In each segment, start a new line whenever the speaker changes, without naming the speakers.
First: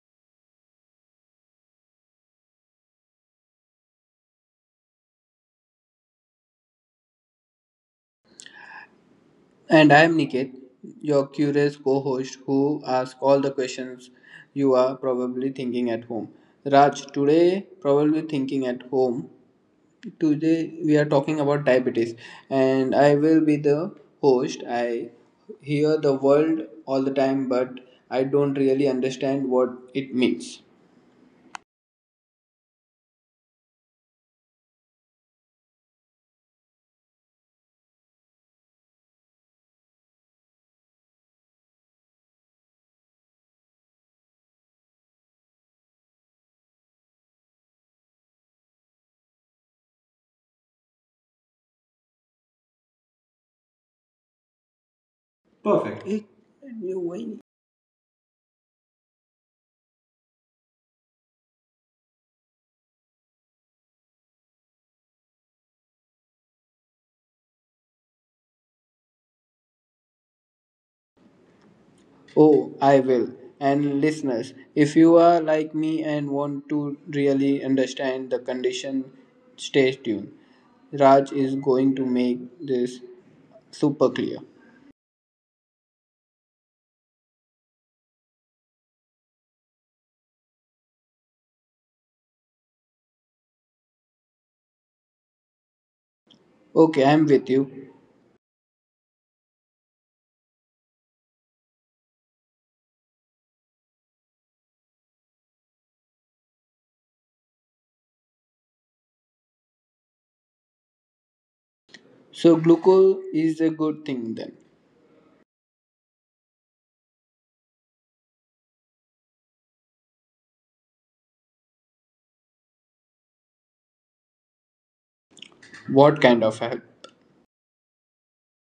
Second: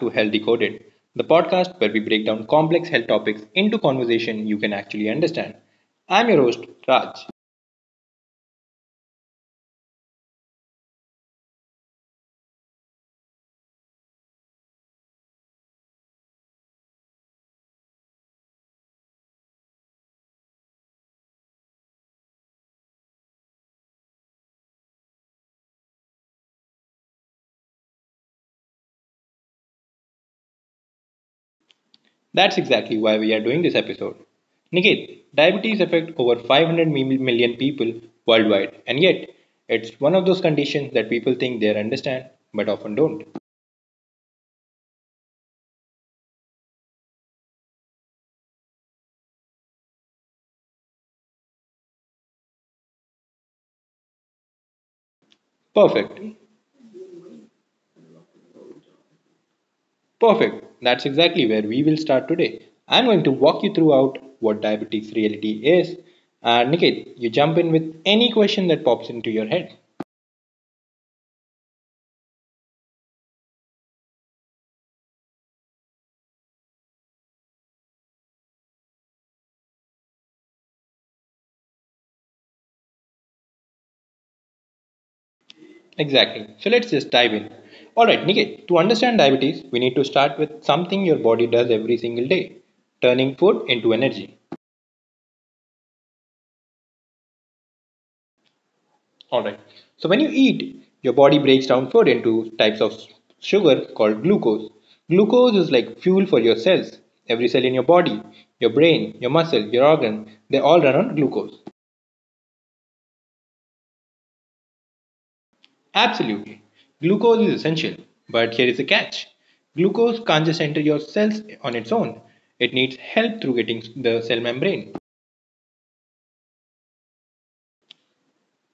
to Health Decoded, the podcast where we break down complex health topics into conversation you can actually understand. I'm your host, Raj.
And I am Niket, your curious co host who asks all the questions you are probably thinking at home. Raj, today, probably thinking at home, Today we are talking about diabetes, and I will be the host. I hear the word all the time, but I don't really understand what it means.
That's exactly why we are doing this episode. Niket, diabetes affects over 500 million people worldwide, and yet it's one of those conditions that people think they understand but often don't.
Perfect.
Perfect. Perfect. That's exactly where we will start today. I'm going to walk you throughout what diabetes reality is. And Niket, you jump in with any question that pops into your head.
Oh, I will. And listeners, if you are like me and want to really understand the condition, stay tuned. Raj is going to make this super clear.
Exactly. So let's just dive in. Alright, Niket, to understand diabetes, we need to start with something your body does every single day turning food into energy.
Okay, I'm with you.
All right. So when you eat, your body breaks down food into types of sugar called glucose. Glucose is like fuel for your cells. Every cell in your body, your brain, your muscle, your organ, they all run on glucose.
So, glucose is a good thing then.
Absolutely. Glucose is essential, but here is the catch. Glucose can't just enter your cells on its own. It needs help through getting the cell membrane.
What kind of help?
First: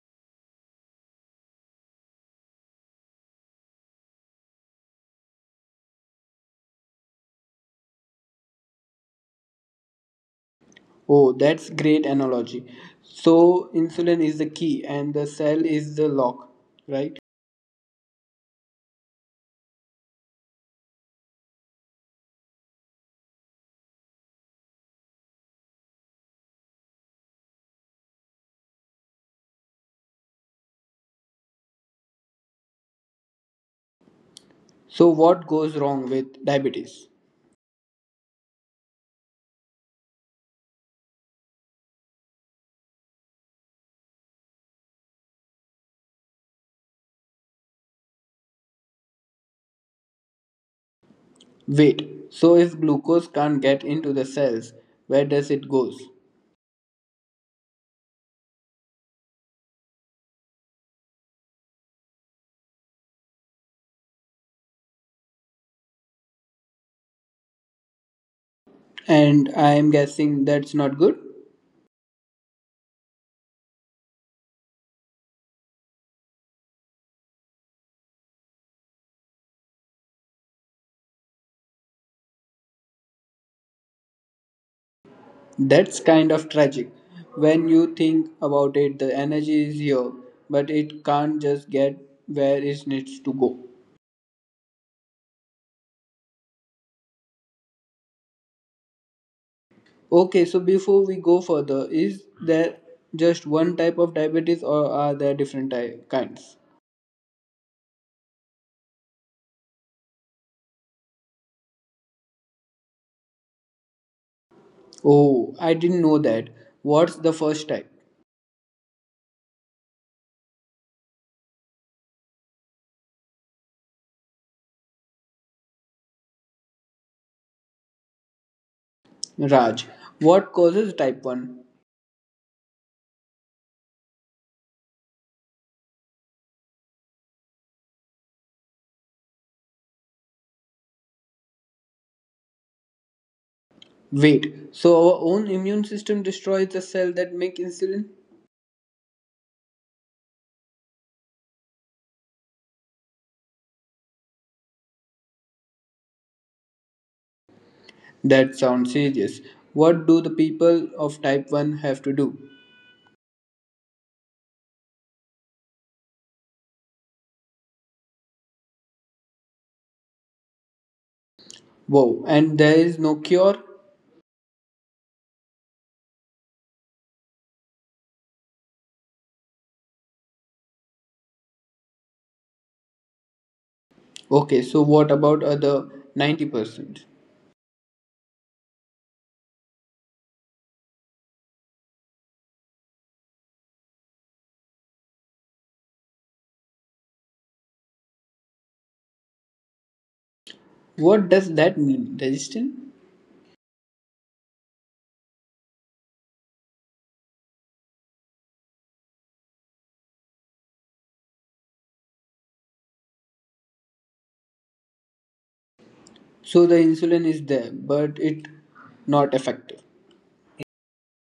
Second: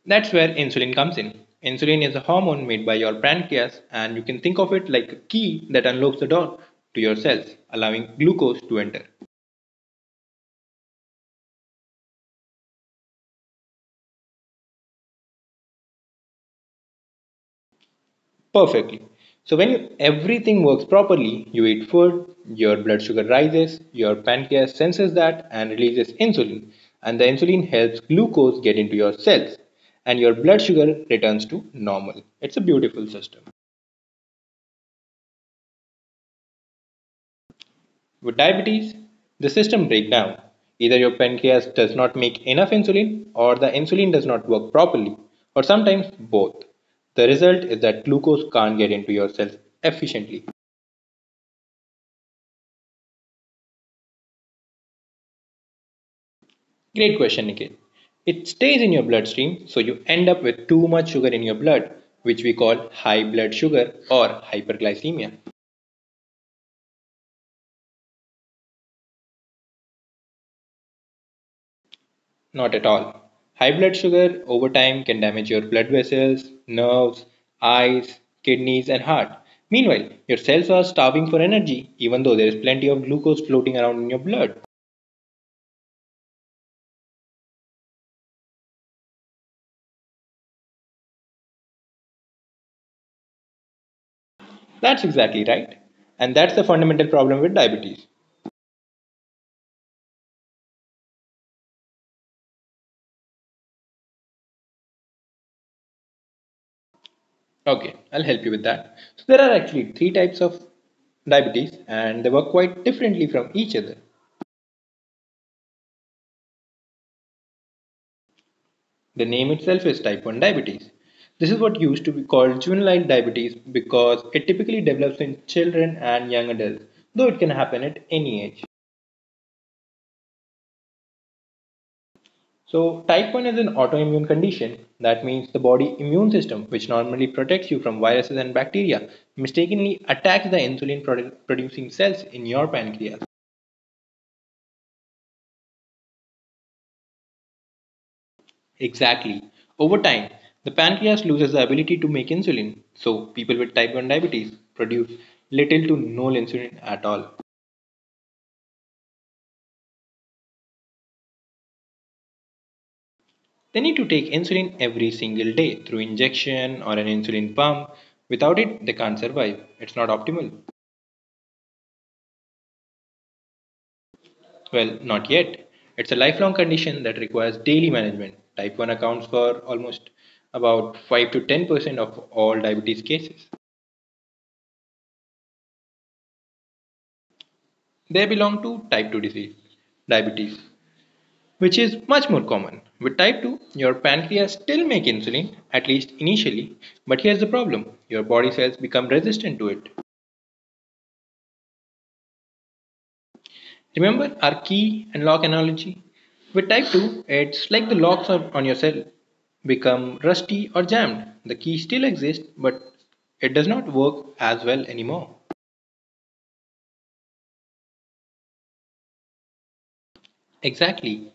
That's where insulin comes in. Insulin is a hormone made by your pancreas, and you can think of it like a key that unlocks the door to your cells, allowing glucose to enter.
Oh, that's great analogy. So, insulin is the key and the cell is the lock, right?
Perfectly. So, when you, everything works properly, you eat food, your blood sugar rises, your pancreas senses that and releases insulin, and the insulin helps glucose get into your cells, and your blood sugar returns to normal. It's a beautiful system.
So, what goes wrong with diabetes?
With diabetes, the system breaks down. Either your pancreas does not make enough insulin, or the insulin does not work properly, or sometimes both. The result is that glucose can't get into your cells efficiently.
Wait, so if glucose can't get into the cells, where does it goes?
Great question, Nikhil. It stays in your bloodstream, so you end up with too much sugar in your blood, which we call high blood sugar or hyperglycemia.
And I am guessing that's not good?
Not at all. High blood sugar over time can damage your blood vessels, nerves, eyes, kidneys, and heart. Meanwhile, your cells are starving for energy, even though there is plenty of glucose floating around in your blood.
That's kind of tragic. When you think about it, the energy is here, but it can't just get where it needs to go.
That's exactly right. And that's the fundamental problem with diabetes.
Okay, so before we go further, is there just one type of diabetes or are there different kinds?
Okay, I'll help you with that. So, there are actually three types of diabetes, and they work quite differently from each other.
Oh, I didn't know that. What's the first type?
The name itself is type 1 diabetes. This is what used to be called juvenile diabetes because it typically develops in children and young adults, though it can happen at any age.
Raj, what causes type 1?
So, type 1 is an autoimmune condition. That means the body immune system, which normally protects you from viruses and bacteria, mistakenly attacks the insulin producing cells in your pancreas.
Wait, so our own immune system destroys the cell that make insulin?
Exactly. Over time, the pancreas loses the ability to make insulin. So, people with type 1 diabetes produce little to no insulin at all.
That sounds serious. What do the people of type 1 have to do?
They need to take insulin every single day through injection or an insulin pump. Without it, they can't survive. It's not optimal.
Wow, and there is no cure?
Well, not yet. It's a lifelong condition that requires daily management. Type 1 accounts for almost about 5 to 10% of all diabetes cases.
Okay, so what about other 90%?
They belong to type 2 disease, diabetes, which is much more common. With type 2, your pancreas still make insulin at least initially, but here's the problem. Your body cells become resistant to it.
What does that mean? Resistant?
Remember our key and lock analogy? With type 2, it's like the locks on your cell become rusty or jammed. The key still exists, but it does not work as well anymore.
So the insulin is there, but it not effective.
Exactly.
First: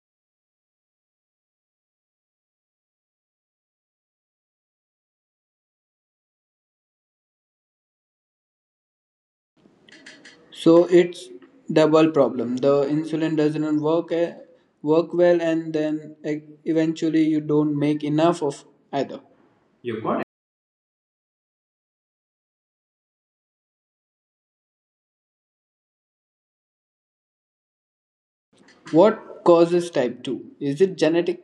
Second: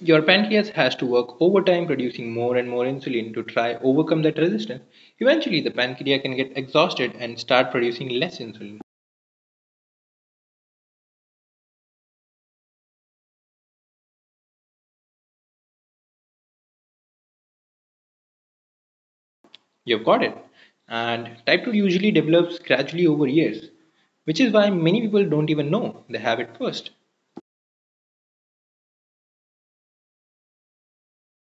Your pancreas has to work overtime producing more and more insulin to try overcome that resistance. Eventually the pancreas can get exhausted and start producing less insulin.
So it's double problem. The insulin doesn't work work well, and then eventually you don't make enough of either. You
You've got
got.
it. And type 2 usually develops gradually over years, which is why many people don't even know they have it first.
What causes type 2? Is it genetic?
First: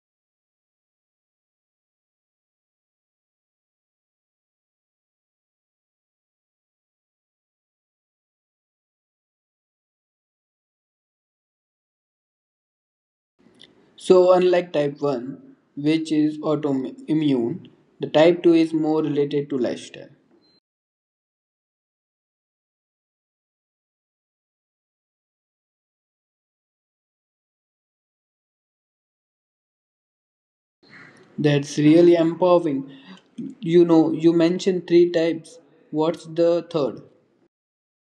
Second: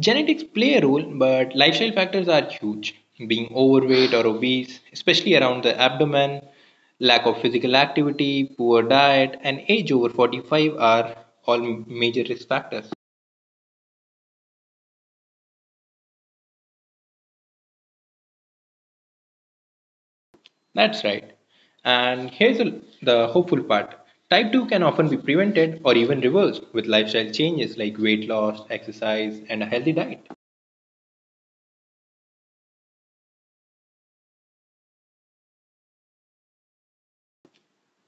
Genetics play a role, but lifestyle factors are huge. Being overweight or obese, especially around the abdomen, lack of physical activity, poor diet, and age over 45 are all major risk factors.
So, unlike type 1, which is autoimmune, the type 2 is more related to lifestyle.
That's right. And here's the hopeful part type 2 can often be prevented or even reversed with lifestyle changes like weight loss, exercise, and a healthy diet.
That's really empowering. You know, you mentioned three types. What's the third?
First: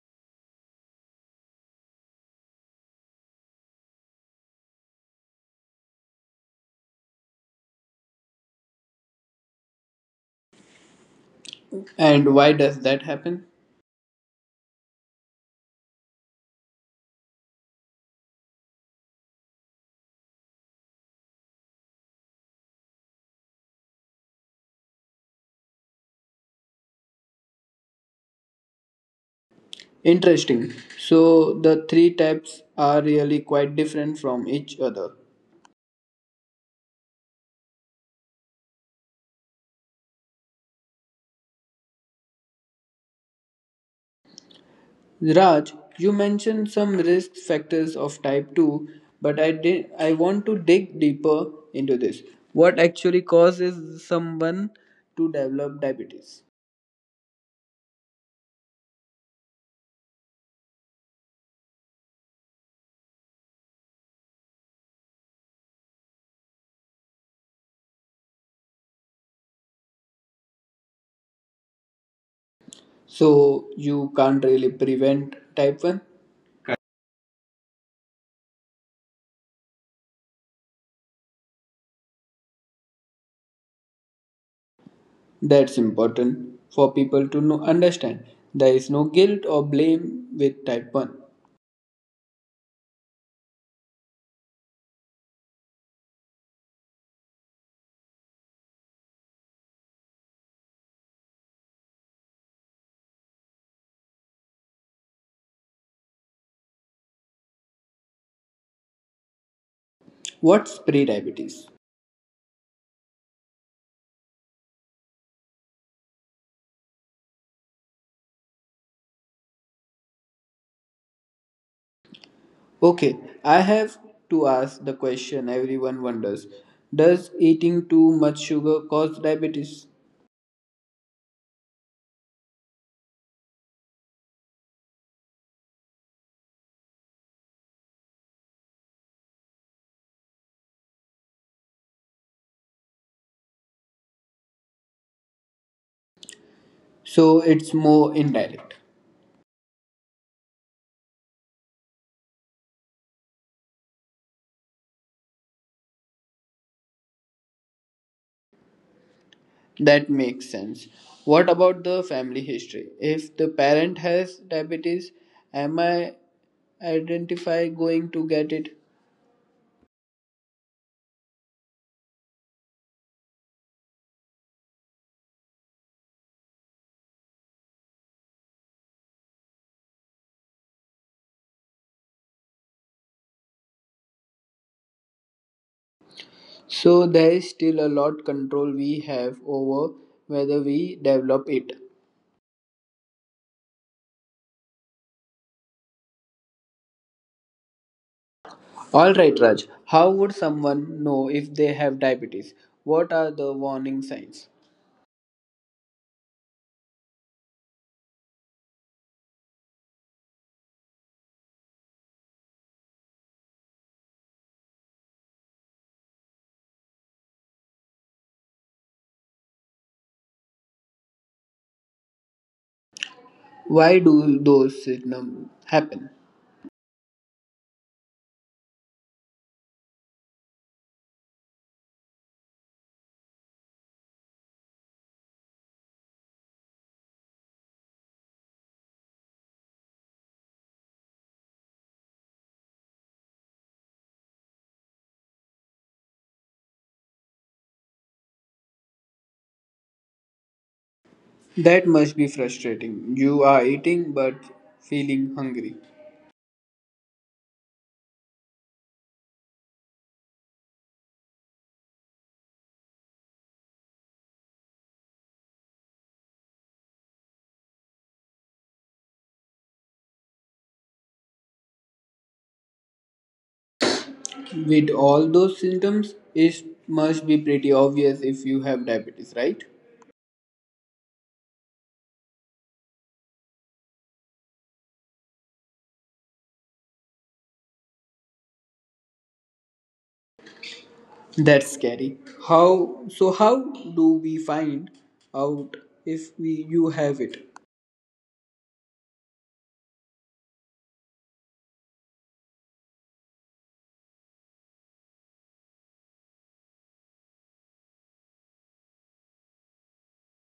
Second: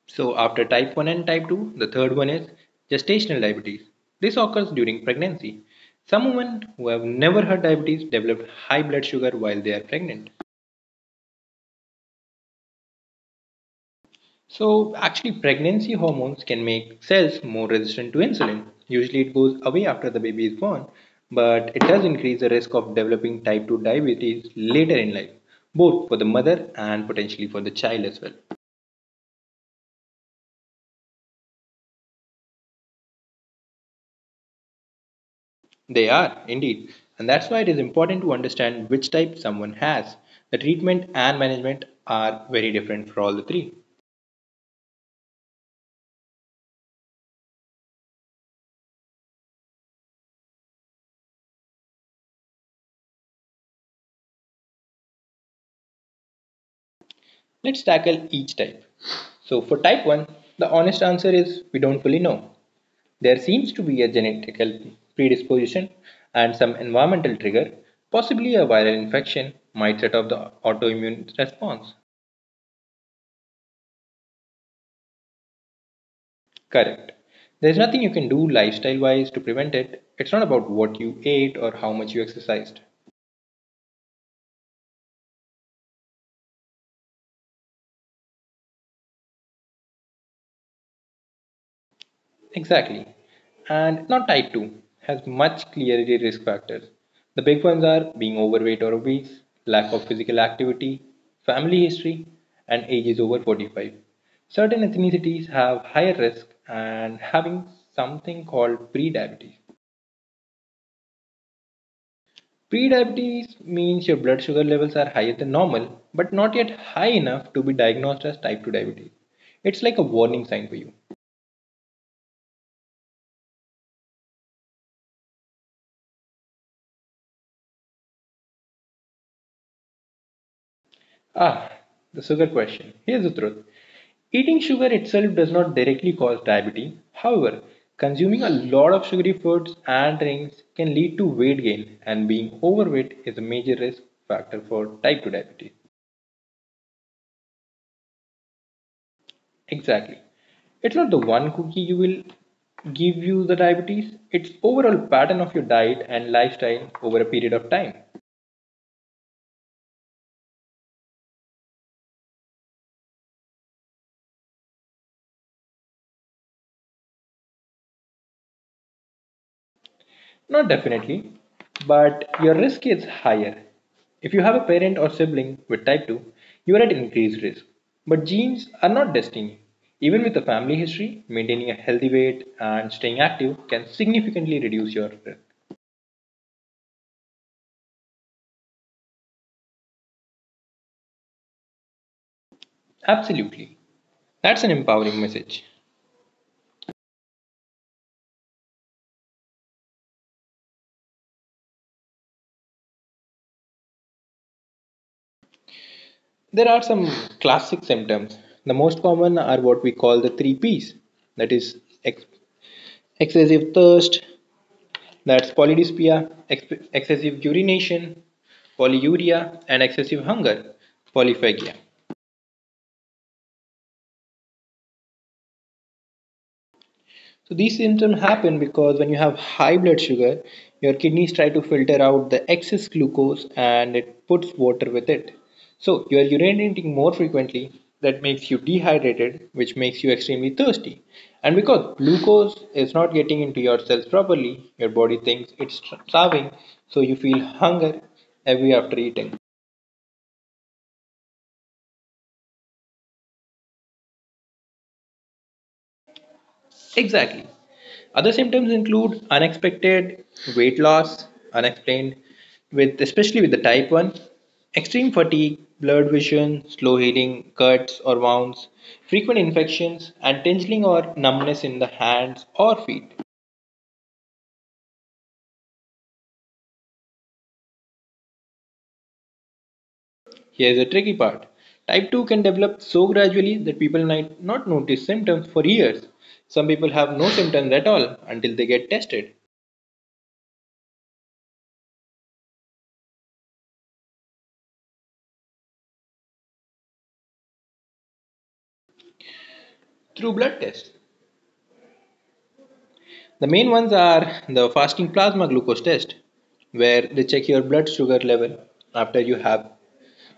So, after type 1 and type 2, the third one is gestational diabetes. This occurs during pregnancy. Some women who have never had diabetes develop high blood sugar while they are pregnant.
And why does that happen?
So, actually, pregnancy hormones can make cells more resistant to insulin. Usually, it goes away after the baby is born, but it does increase the risk of developing type 2 diabetes later in life, both for the mother and potentially for the child as well.
Interesting. So, the three types are really quite different from each other.
They are, indeed. And that's why it is important to understand which type someone has. The treatment and management are very different for all the three.
Raj, you mentioned some risk factors of type 2, but I want to dig deeper into this. What actually causes someone to develop diabetes?
Let's tackle each type. So, for type 1, the honest answer is we don't fully know. There seems to be a genetic predisposition and some environmental trigger, possibly a viral infection, might set off the autoimmune response.
So you can't really prevent type 1?
Correct. There's nothing you can do lifestyle wise to prevent it. It's not about what you ate or how much you exercised.
That's important for people to know, understand. There is no guilt or blame with type 1.
Exactly. And not type 2 has much clearer risk factors. The big ones are being overweight or obese, lack of physical activity, family history, and ages over 45. Certain ethnicities have higher risk and having something called prediabetes.
What's pre-diabetes?
Prediabetes means your blood sugar levels are higher than normal, but not yet high enough to be diagnosed as type 2 diabetes. It's like a warning sign for you.
Okay, I have to ask the question everyone wonders. Does eating too much sugar cause diabetes?
Ah, the sugar question. Here's the truth. Eating sugar itself does not directly cause diabetes. However, consuming a lot of sugary foods and drinks can lead to weight gain, and being overweight is a major risk factor for type 2 diabetes.
So it's more indirect.
Exactly. It's not the one cookie you will give you the diabetes, it's overall pattern of your diet and lifestyle over a period of time.
That makes sense. What about the family history? If the parent has diabetes, am I identify going to get it?
Not definitely, but your risk is higher. If you have a parent or sibling with type 2, you are at increased risk. But genes are not destiny. Even with a family history, maintaining a healthy weight and staying active can significantly reduce your risk.
So there is still a lot control we have over whether we develop it.
Absolutely. That's an empowering message.
All right, Raj. How would someone know if they have diabetes? What are the warning signs?
There are some classic symptoms. The most common are what we call the three P's that is, ex- excessive thirst, that's polydyspia, excessive urination, polyuria, and excessive hunger, polyphagia.
Why do those symptoms happen?
So these symptoms happen because when you have high blood sugar, your kidneys try to filter out the excess glucose and it puts water with it. So you are urinating more frequently, that makes you dehydrated, which makes you extremely thirsty. And because glucose is not getting into your cells properly, your body thinks it's starving, so you feel hunger every after eating.
That must be frustrating. You are eating but feeling hungry.
Exactly. Other symptoms include unexpected weight loss, unexplained with especially with the type 1, extreme fatigue, blurred vision, slow healing, cuts or wounds, frequent infections and tingling or numbness in the hands or feet.
With all those symptoms, it must be pretty obvious if you have diabetes, right?
Here's the tricky part. Type 2 can develop so gradually that people might not notice symptoms for years. Some people have no symptoms at all until they get tested
That's scary. How do we find out if we you have it?
through blood tests. The main ones are the fasting plasma glucose test, where they check your blood sugar level after you have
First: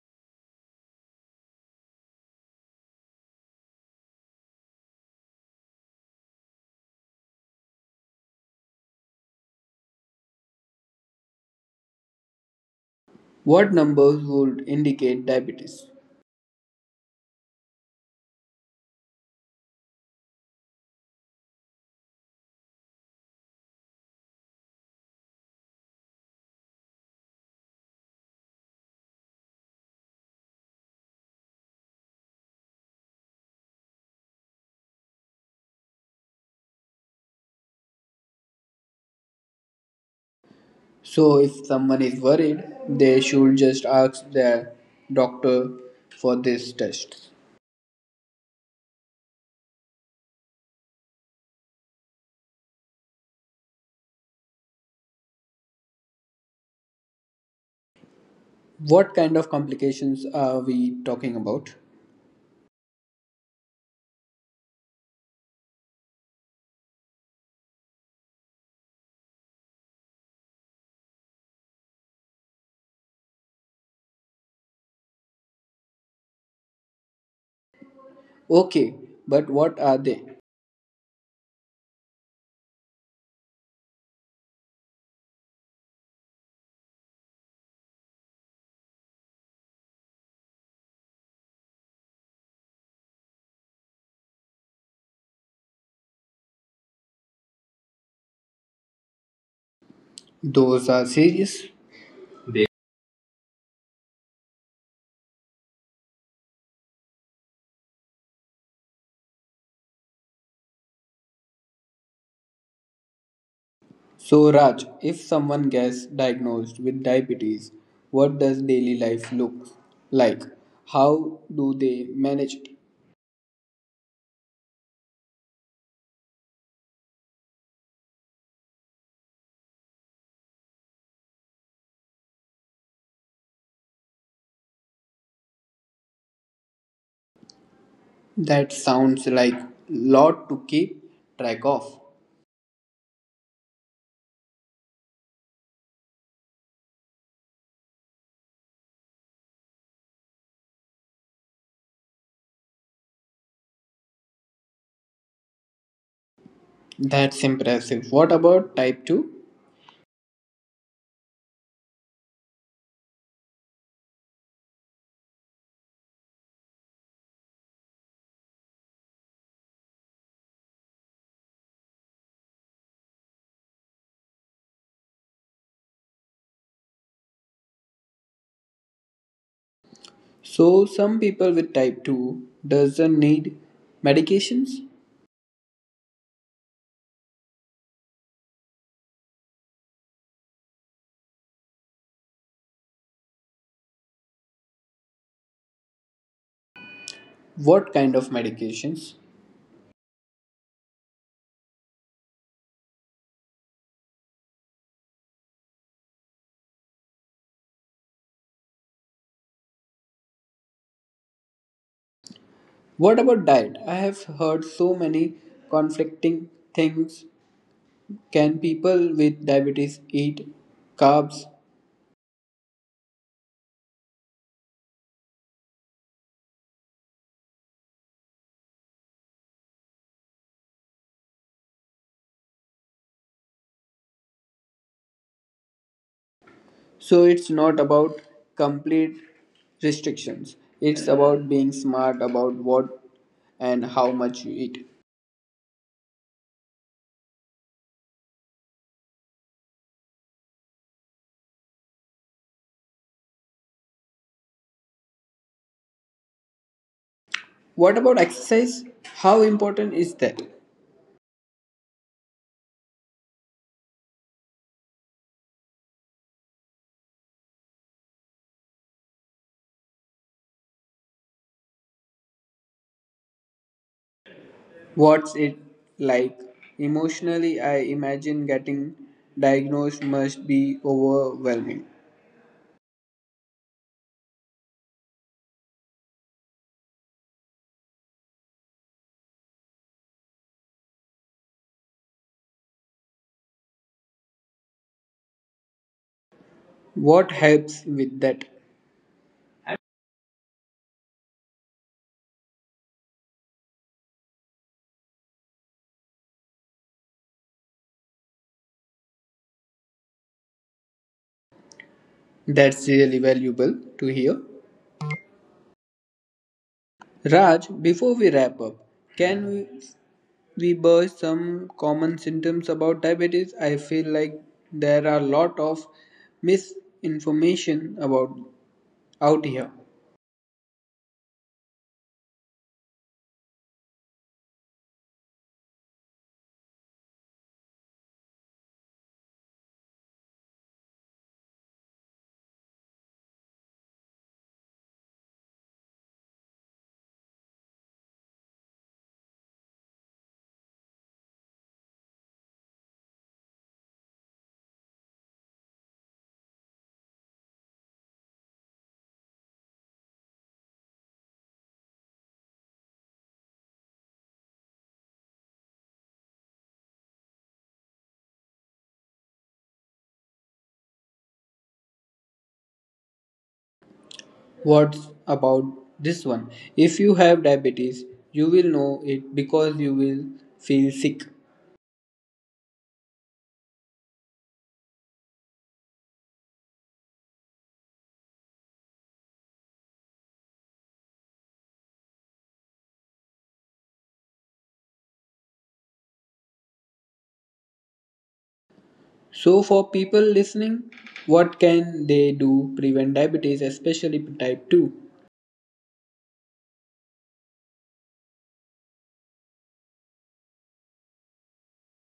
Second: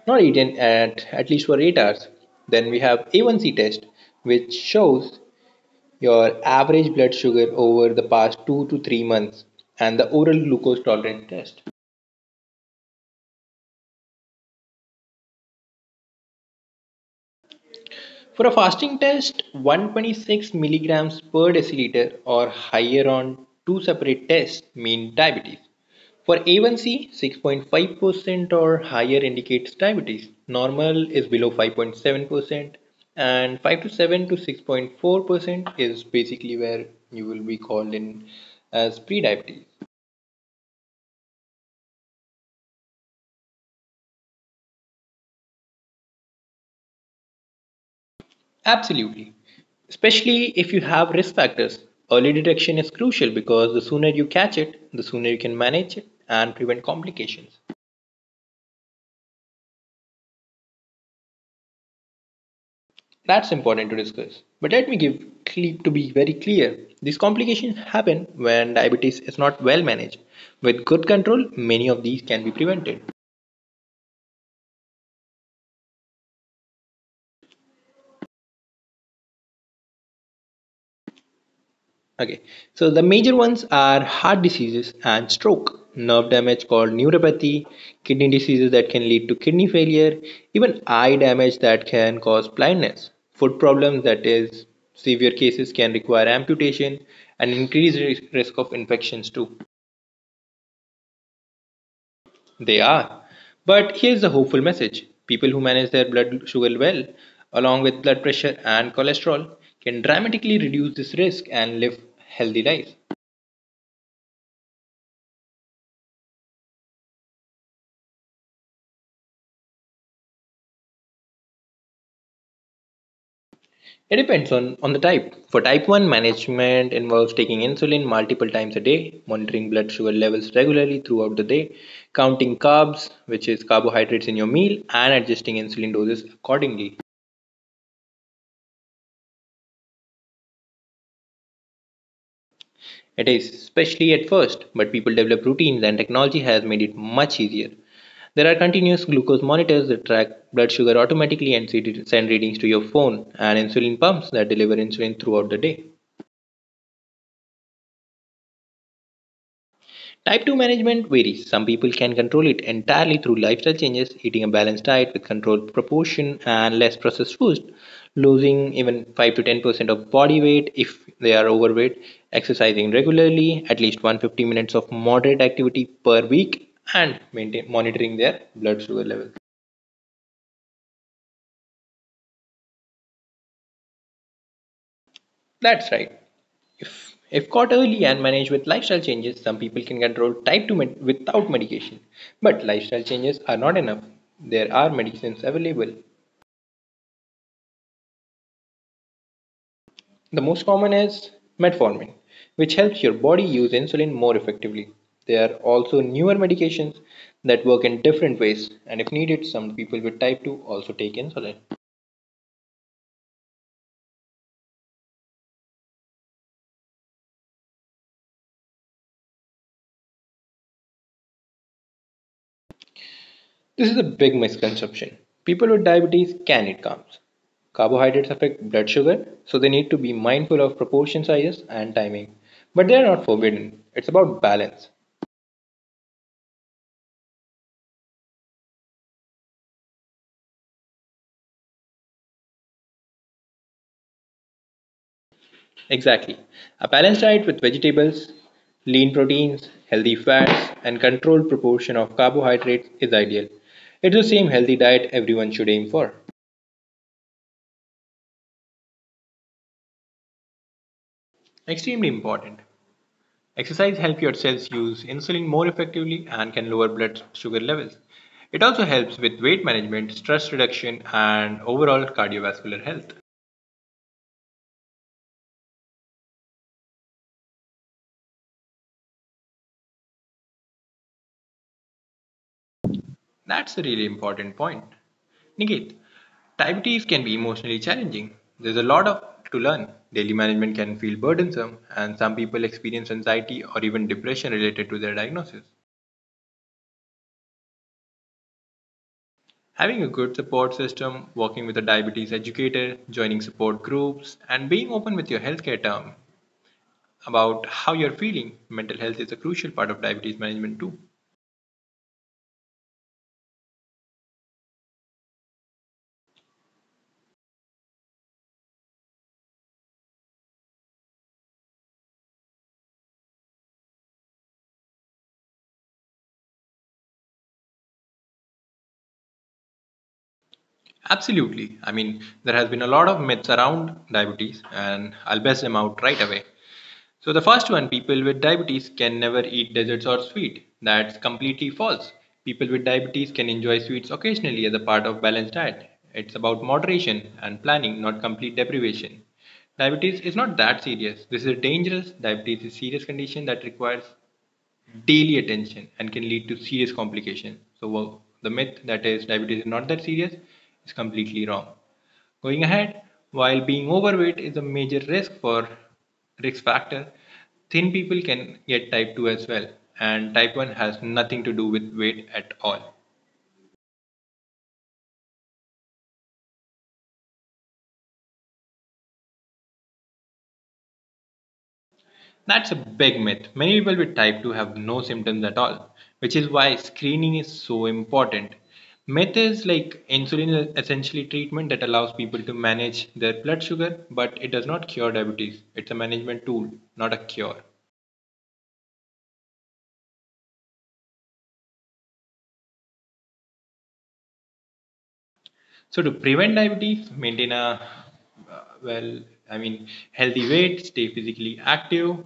not eaten at least for 8 hours. Then we have A1C test, which shows your average blood sugar over the past 2 to 3 months, and the oral glucose tolerance test.
What numbers would indicate diabetes?
For a fasting test, 126 milligrams per deciliter or higher on two separate tests mean diabetes. For A1C, 6.5% or higher indicates diabetes. Normal is below 5.7%, and 5 to 7 to 6.4% is basically where you will be called in as pre-diabetes.
So if someone is worried, they should just ask their doctor for this test.
Absolutely. Especially if you have risk factors. Early detection is crucial because the sooner you catch it, the sooner you can manage it and prevent complications.
What kind of complications are we talking about?
That's important to discuss. But let me give to be very clear. These complications happen when diabetes is not well managed. With good control, many of these can be prevented.
Okay, but what are they?
Okay, so the major ones are heart diseases and stroke, nerve damage called neuropathy, kidney diseases that can lead to kidney failure, even eye damage that can cause blindness, foot problems that is severe cases can require amputation and increased risk of infections too.
Those are serious. They.
They are. But here's the hopeful message. People who manage their blood sugar well, along with blood pressure and cholesterol, can dramatically reduce this risk and live healthy lives.
So, Raj, if someone gets diagnosed with diabetes, what does daily life look like? How do they manage it?
It depends on the type. For type 1, management involves taking insulin multiple times a day, monitoring blood sugar levels regularly throughout the day, counting carbs, which is carbohydrates in your meal, and adjusting insulin doses accordingly.
That sounds like lot to keep track of.
It is especially at first, but people develop routines and technology has made it much easier. There are continuous glucose monitors that track blood sugar automatically and send readings to your phone, and insulin pumps that deliver insulin throughout the day.
That's impressive. What about type 2?
Type 2 management varies. Some people can control it entirely through lifestyle changes, eating a balanced diet with controlled proportion and less processed foods, losing even 5 to 10% of body weight if they are overweight, exercising regularly, at least 150 minutes of moderate activity per week, and monitoring their blood sugar levels.
So, some people with type 2 doesn't need medications.
That's right. If caught early and managed with lifestyle changes, some people can control type 2 without medication. But lifestyle changes are not enough. There are medicines available.
What kind of medications?
The most common is metformin, which helps your body use insulin more effectively. There are also newer medications that work in different ways, and if needed, some people with type 2 also take insulin.
What about diet? I have heard so many conflicting things. Can people with diabetes eat carbs?
This is a big misconception. People with diabetes can eat carbs. Carbohydrates affect blood sugar, so they need to be mindful of proportion sizes and timing. But they are not forbidden, it's about balance.
So it's not about complete restrictions. It's about being smart about what and how much you eat.
Exactly. A balanced diet with vegetables, lean proteins, healthy fats, and controlled proportion of carbohydrates is ideal. It's the same healthy diet everyone should aim for.
What about exercise? How important is that?
Extremely important. Exercise helps your cells use insulin more effectively and can lower blood sugar levels. It also helps with weight management, stress reduction, and overall cardiovascular health.
What's it like? Emotionally, I imagine getting diagnosed must be overwhelming.
That's a really important point. Niket, diabetes can be emotionally challenging. There's a lot of to learn. Daily management can feel burdensome, and some people experience anxiety or even depression related to their diagnosis.
What helps with that?
Having a good support system, working with a diabetes educator, joining support groups, and being open with your healthcare team about how you're feeling, mental health is a crucial part of diabetes management too.
That's really valuable to hear. Raj, before we wrap up, can we burst some common symptoms about diabetes? I feel like there are a lot of misinformation about out here.
Absolutely. I mean, there has been a lot of myths around diabetes, and I'll best them out right away. So the first one, people with diabetes can never eat desserts or sweet. That's completely false. People with diabetes can enjoy sweets occasionally as a part of balanced diet. It's about moderation and planning, not complete deprivation. Diabetes is not that serious. This is dangerous. Diabetes is a serious condition that requires daily attention and can lead to serious complications. So, the myth that is diabetes is not that serious is completely wrong. Going ahead, while being overweight is a major risk factor, thin people can get type 2 as well, and type 1 has nothing to do with weight at all.
What's about this one? If you have diabetes, you will know it because you will feel sick.
That's a big myth. Many people with type 2 have no symptoms at all, which is why screening is so important. Myth is like insulin is essentially treatment that allows people to manage their blood sugar, but it does not cure diabetes. It's a management tool, not a cure.
So for people listening, what can they do prevent diabetes, especially type 2?
So to prevent diabetes, maintain a uh, well, I mean, healthy weight, stay physically active,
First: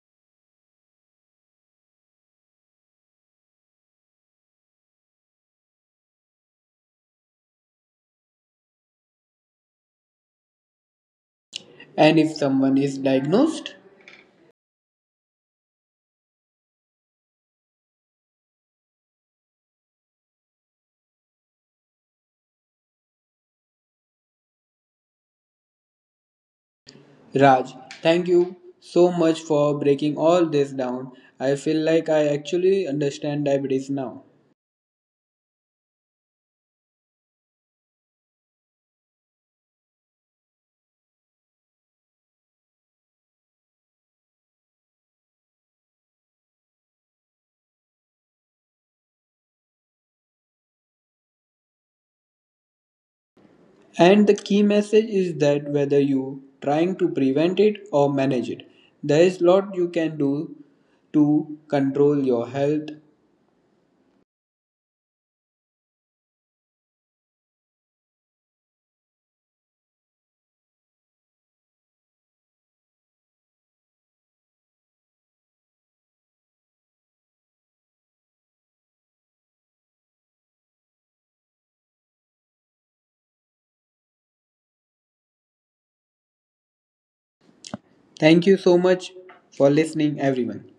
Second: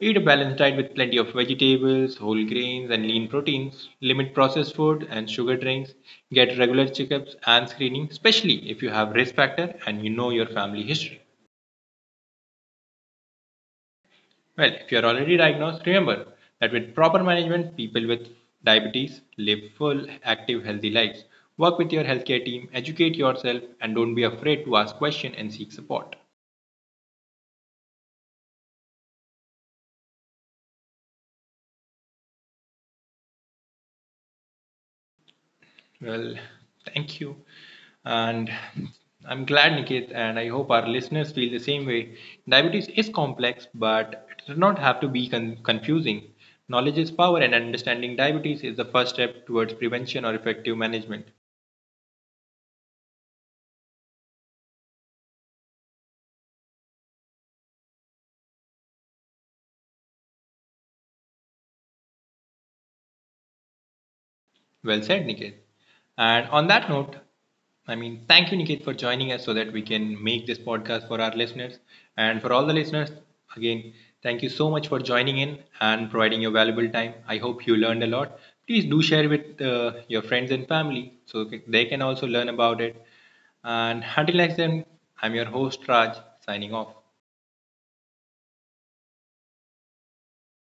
eat a balanced diet with plenty of vegetables, whole grains, and lean proteins. Limit processed food and sugar drinks. Get regular checkups and screening, especially if you have risk factor and you know your family history.
And if someone is diagnosed,
Well, if you're already diagnosed, remember that with proper management, people with diabetes live full, active, healthy lives. Work with your healthcare team, educate yourself, and don't be afraid to ask questions and seek support.
Raj, thank you so much for breaking all this down. I feel like I actually understand diabetes now.
Well, thank you. And I'm glad, Nikit, and I hope our listeners feel the same way. Diabetes is complex, but it does not have to be confusing. Knowledge is power, and understanding diabetes is the first step towards prevention or effective management.
And the key message is that whether you trying to prevent it or manage it, there is lot you can do to control your health.
Well said, Niket. And on that note, I mean, thank you, Niket, for joining us so that we can make this podcast for our listeners. And for all the listeners, again, thank you so much for joining in and providing your valuable time. I hope you learned a lot. Please do share with your friends and family so they can also learn about it. And until next time, I'm your host, Raj, signing off.
Thank you so much for listening everyone.